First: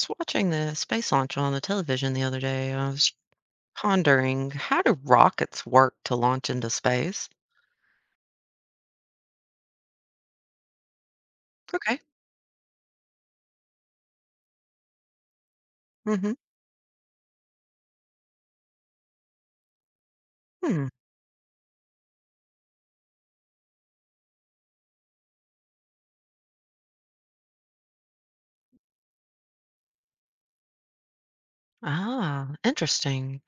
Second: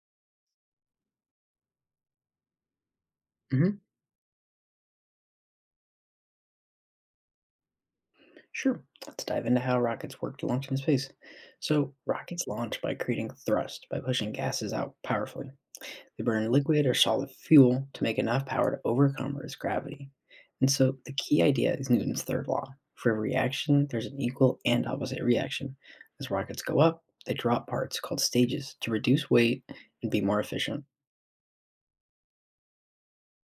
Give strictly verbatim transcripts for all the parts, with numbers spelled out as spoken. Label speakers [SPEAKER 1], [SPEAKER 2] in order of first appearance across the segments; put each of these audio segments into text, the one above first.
[SPEAKER 1] Was watching the space launch on the television the other day. I was
[SPEAKER 2] Hmm.
[SPEAKER 1] pondering, how do rockets work to launch into space?
[SPEAKER 2] Sure. Let's dive into how rockets work to launch in space. So,
[SPEAKER 1] Okay.
[SPEAKER 2] rockets launch by creating thrust by pushing gases out powerfully. They
[SPEAKER 1] Mm-hmm.
[SPEAKER 2] burn liquid or solid fuel to make enough power to overcome Earth's gravity. And
[SPEAKER 1] Hmm.
[SPEAKER 2] so, the key idea is Newton's third law. For every action, there's an equal and opposite reaction. As rockets go up, they drop parts called stages to reduce weight and be more efficient.
[SPEAKER 1] Ah, interesting.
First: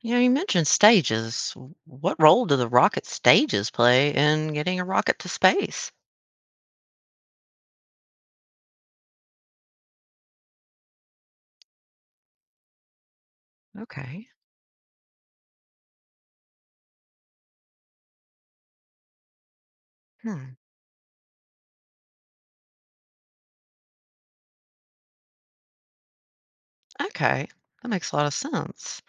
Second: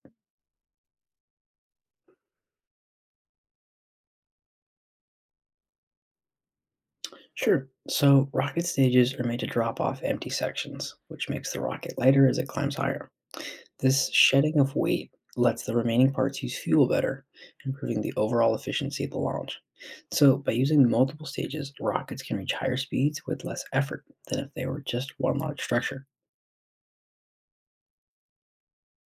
[SPEAKER 1] You know, you mentioned stages. W- What role do the rocket stages play in getting a rocket to space?
[SPEAKER 2] Sure. So, rocket stages are made to drop off empty sections, which makes the rocket lighter as it climbs higher. This
[SPEAKER 1] Okay.
[SPEAKER 2] shedding of weight lets the remaining parts use fuel better, improving the overall efficiency of the launch. So, by
[SPEAKER 1] Hmm.
[SPEAKER 2] using multiple stages, rockets can reach higher speeds with less effort than if they were just one large structure.
[SPEAKER 1] Okay. That makes a lot of sense.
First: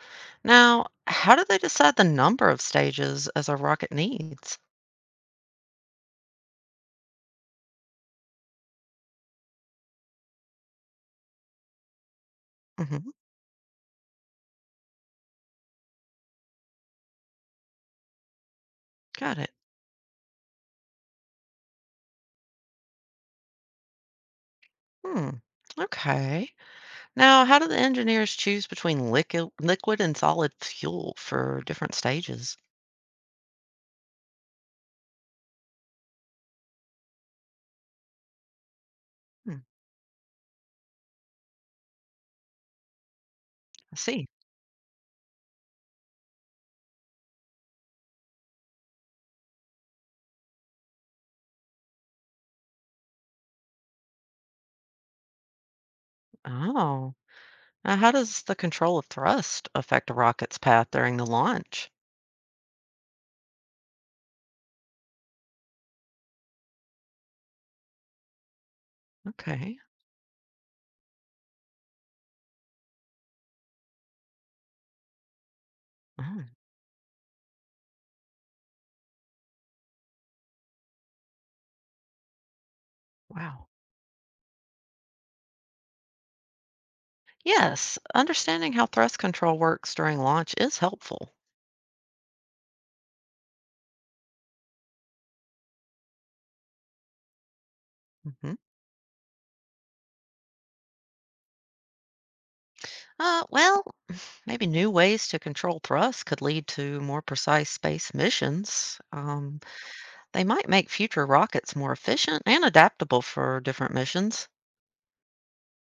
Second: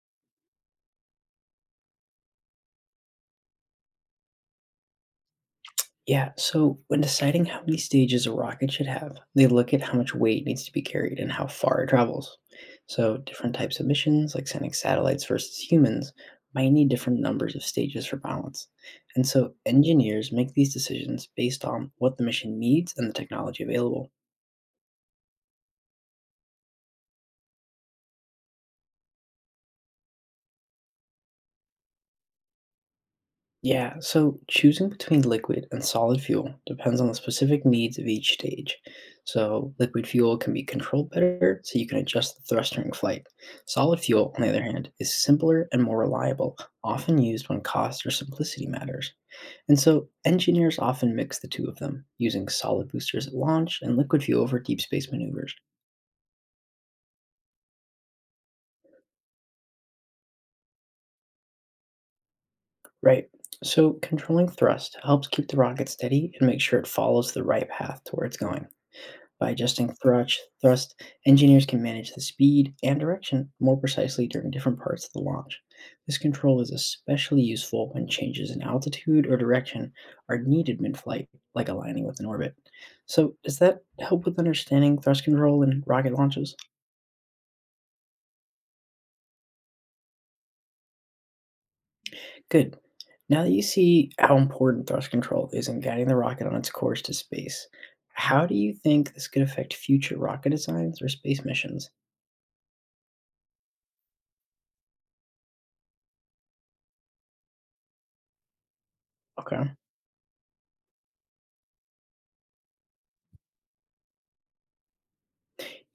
[SPEAKER 1] Now, how do they decide the number of stages as a rocket needs?
[SPEAKER 2] Yeah, so when deciding how many stages a rocket should have, they look at how much weight needs to be carried and how far it travels.
[SPEAKER 1] Mm-hmm.
[SPEAKER 2] So, different types of missions, like sending satellites versus humans, might need different numbers of stages for balance. And
[SPEAKER 1] Got it.
[SPEAKER 2] so, engineers make these decisions based on what the mission needs and the technology available.
[SPEAKER 1] Hmm. Okay. Now, how do the engineers choose between liquid, liquid and solid fuel for different stages?
[SPEAKER 2] Yeah, so choosing between liquid and solid fuel depends on the specific needs of each stage.
[SPEAKER 1] Hmm,
[SPEAKER 2] So, liquid fuel can be controlled better, so you can adjust the thrust during flight.
[SPEAKER 1] I
[SPEAKER 2] Solid
[SPEAKER 1] see.
[SPEAKER 2] fuel, on the other hand, is simpler and more reliable, often used when cost or simplicity matters. And so, engineers often mix the two of them, using solid boosters at launch and liquid fuel for deep space maneuvers.
[SPEAKER 1] Oh. Now, how does the control of thrust affect a rocket's path during the launch?
[SPEAKER 2] Right, so controlling thrust helps keep the rocket steady and make sure it follows the right path to where it's going. By
[SPEAKER 1] Okay.
[SPEAKER 2] adjusting thrust, thrust, engineers can manage the speed and direction more precisely during different parts of the launch. This
[SPEAKER 1] Oh,
[SPEAKER 2] control is especially useful when changes in altitude or direction are needed mid flight, like aligning with an orbit. So, does
[SPEAKER 1] wow.
[SPEAKER 2] that help with understanding thrust control in rocket launches?
[SPEAKER 1] Yes, understanding how thrust control works during launch is helpful.
[SPEAKER 2] Good. Now that you see how important thrust control is in guiding the rocket on its course to space, how
[SPEAKER 1] hmm
[SPEAKER 2] do you think this could affect future rocket designs or space missions?
[SPEAKER 1] Uh, well, maybe new ways to control thrust could lead to more precise space missions. Um,
[SPEAKER 2] Okay.
[SPEAKER 1] they might make future rockets more efficient and adaptable for different missions.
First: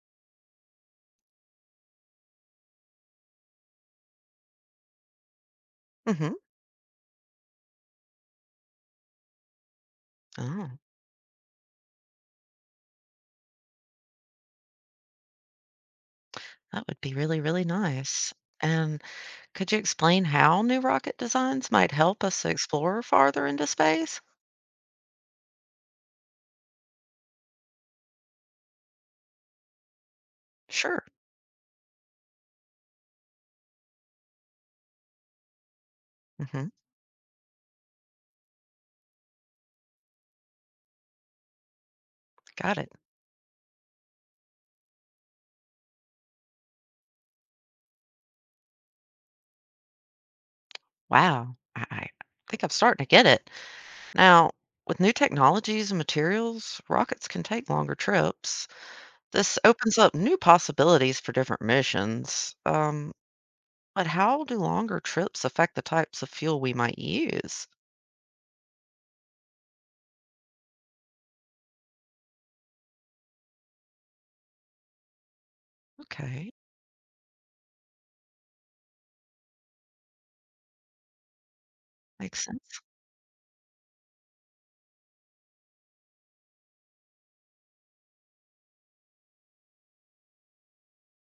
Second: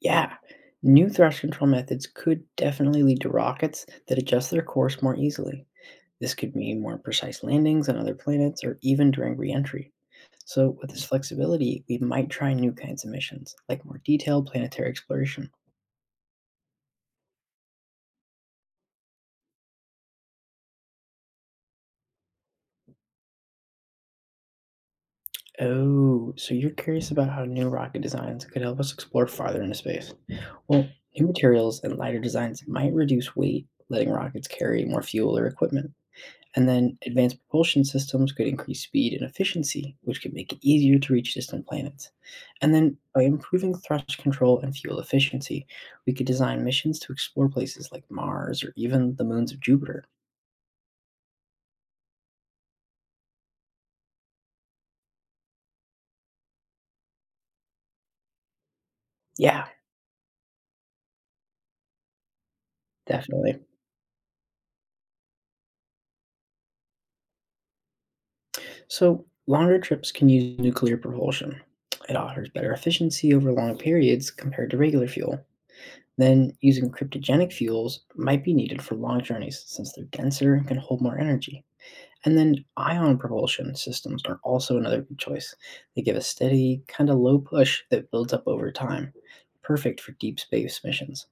[SPEAKER 2] Yeah. New thrust control methods could definitely lead to rockets that adjust their course more easily.
[SPEAKER 1] hmm
[SPEAKER 2] This could mean more precise landings on other planets or even during reentry.
[SPEAKER 1] Oh,
[SPEAKER 2] So, with this flexibility, we might try new kinds of missions, like more detailed planetary exploration.
[SPEAKER 1] that would be really, really nice. And could you explain how new rocket designs might help us to explore farther into space?
[SPEAKER 2] Oh, so you're curious about how new rocket designs could help us explore farther into space. Well,
[SPEAKER 1] Sure.
[SPEAKER 2] new materials and lighter designs might reduce weight, letting rockets carry more fuel or equipment. And
[SPEAKER 1] hmm
[SPEAKER 2] then advanced propulsion systems could increase speed and efficiency, which could make it easier to reach distant planets. And
[SPEAKER 1] Got it.
[SPEAKER 2] then by improving thrust control and fuel efficiency, we could design missions to explore places like Mars or even the moons of Jupiter.
[SPEAKER 1] Wow. I, I think I'm starting to get it. Now, with new technologies and materials, rockets can take longer trips. This
[SPEAKER 2] Yeah,
[SPEAKER 1] opens up new possibilities for different missions. Um,
[SPEAKER 2] definitely.
[SPEAKER 1] but how do longer trips affect the types of fuel we might use?
[SPEAKER 2] So longer trips can use nuclear propulsion. It offers better efficiency over long periods compared to regular fuel.
[SPEAKER 1] Okay,
[SPEAKER 2] Then using cryptogenic fuels might be needed for long journeys since they're denser and can hold more energy. And
[SPEAKER 1] makes
[SPEAKER 2] then
[SPEAKER 1] sense.
[SPEAKER 2] ion propulsion systems are also another good choice. They give a steady, kind of low push that builds up over time, perfect for deep space missions.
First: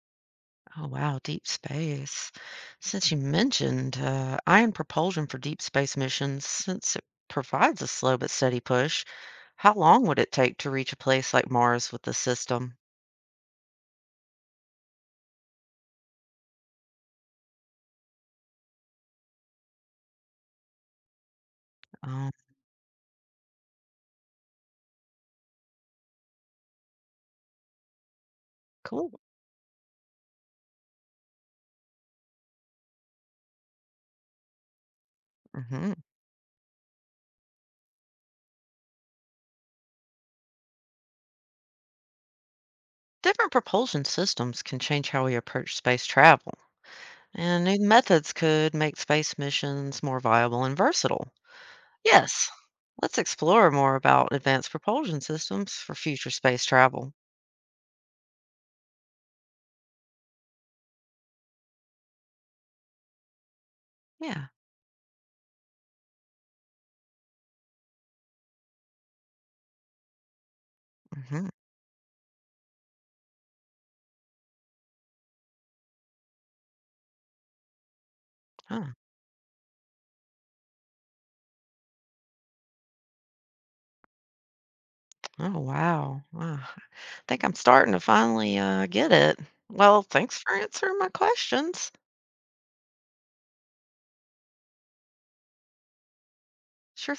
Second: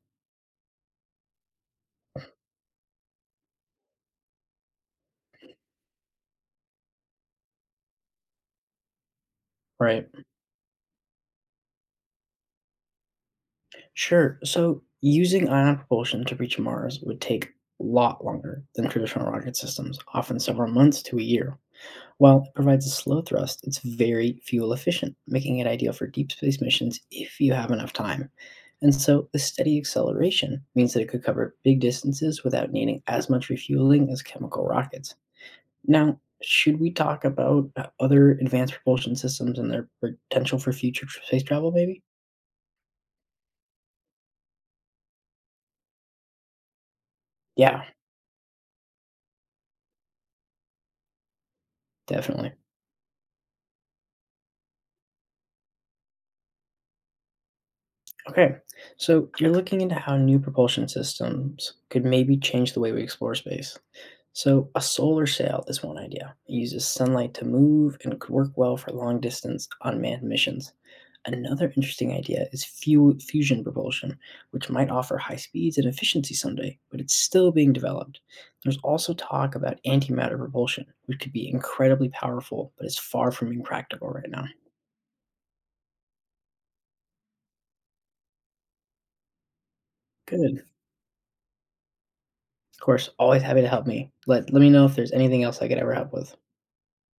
[SPEAKER 1] Oh, wow, deep space. Since you mentioned uh, ion propulsion for deep space missions, since it provides a slow but steady push, how long
[SPEAKER 2] Right.
[SPEAKER 1] would it take to reach a place like Mars with the system?
[SPEAKER 2] Sure. So using ion propulsion to reach Mars would take a lot longer than traditional rocket systems, often several months to a year.
[SPEAKER 1] Oh,
[SPEAKER 2] While it provides a slow thrust, it's very fuel efficient, making it ideal for deep space missions if you have enough time. And
[SPEAKER 1] cool.
[SPEAKER 2] so, the steady acceleration means that it could cover big distances without needing as much refueling as chemical rockets.
[SPEAKER 1] hmm
[SPEAKER 2] Now, should we talk about uh, other advanced propulsion systems and their potential for future tr- space travel, maybe?
[SPEAKER 1] Different propulsion systems can change how we approach space travel, and new
[SPEAKER 2] Yeah,
[SPEAKER 1] methods could make space missions more viable and versatile. Yes,
[SPEAKER 2] definitely.
[SPEAKER 1] let's explore more about advanced propulsion systems for future space travel.
[SPEAKER 2] Okay, so you're looking into how new propulsion systems could maybe change the way we explore space.
[SPEAKER 1] Yeah.
[SPEAKER 2] So, a solar sail is one idea. It uses sunlight to move and could work well for long distance unmanned missions.
[SPEAKER 1] hmm
[SPEAKER 2] Another interesting idea is fu- fusion propulsion, which might offer high speeds and efficiency someday, but it's still being developed. There's
[SPEAKER 1] Huh.
[SPEAKER 2] also talk about antimatter propulsion, which could be incredibly powerful, but is far from being practical right now.
[SPEAKER 1] Oh, wow. Wow. I think I'm starting to finally uh, get it. Well, thanks for
[SPEAKER 2] Good.
[SPEAKER 1] answering my questions.
[SPEAKER 2] Of course, always happy to help me. Let, let me know if there's anything else I could ever help with.
[SPEAKER 1] Sure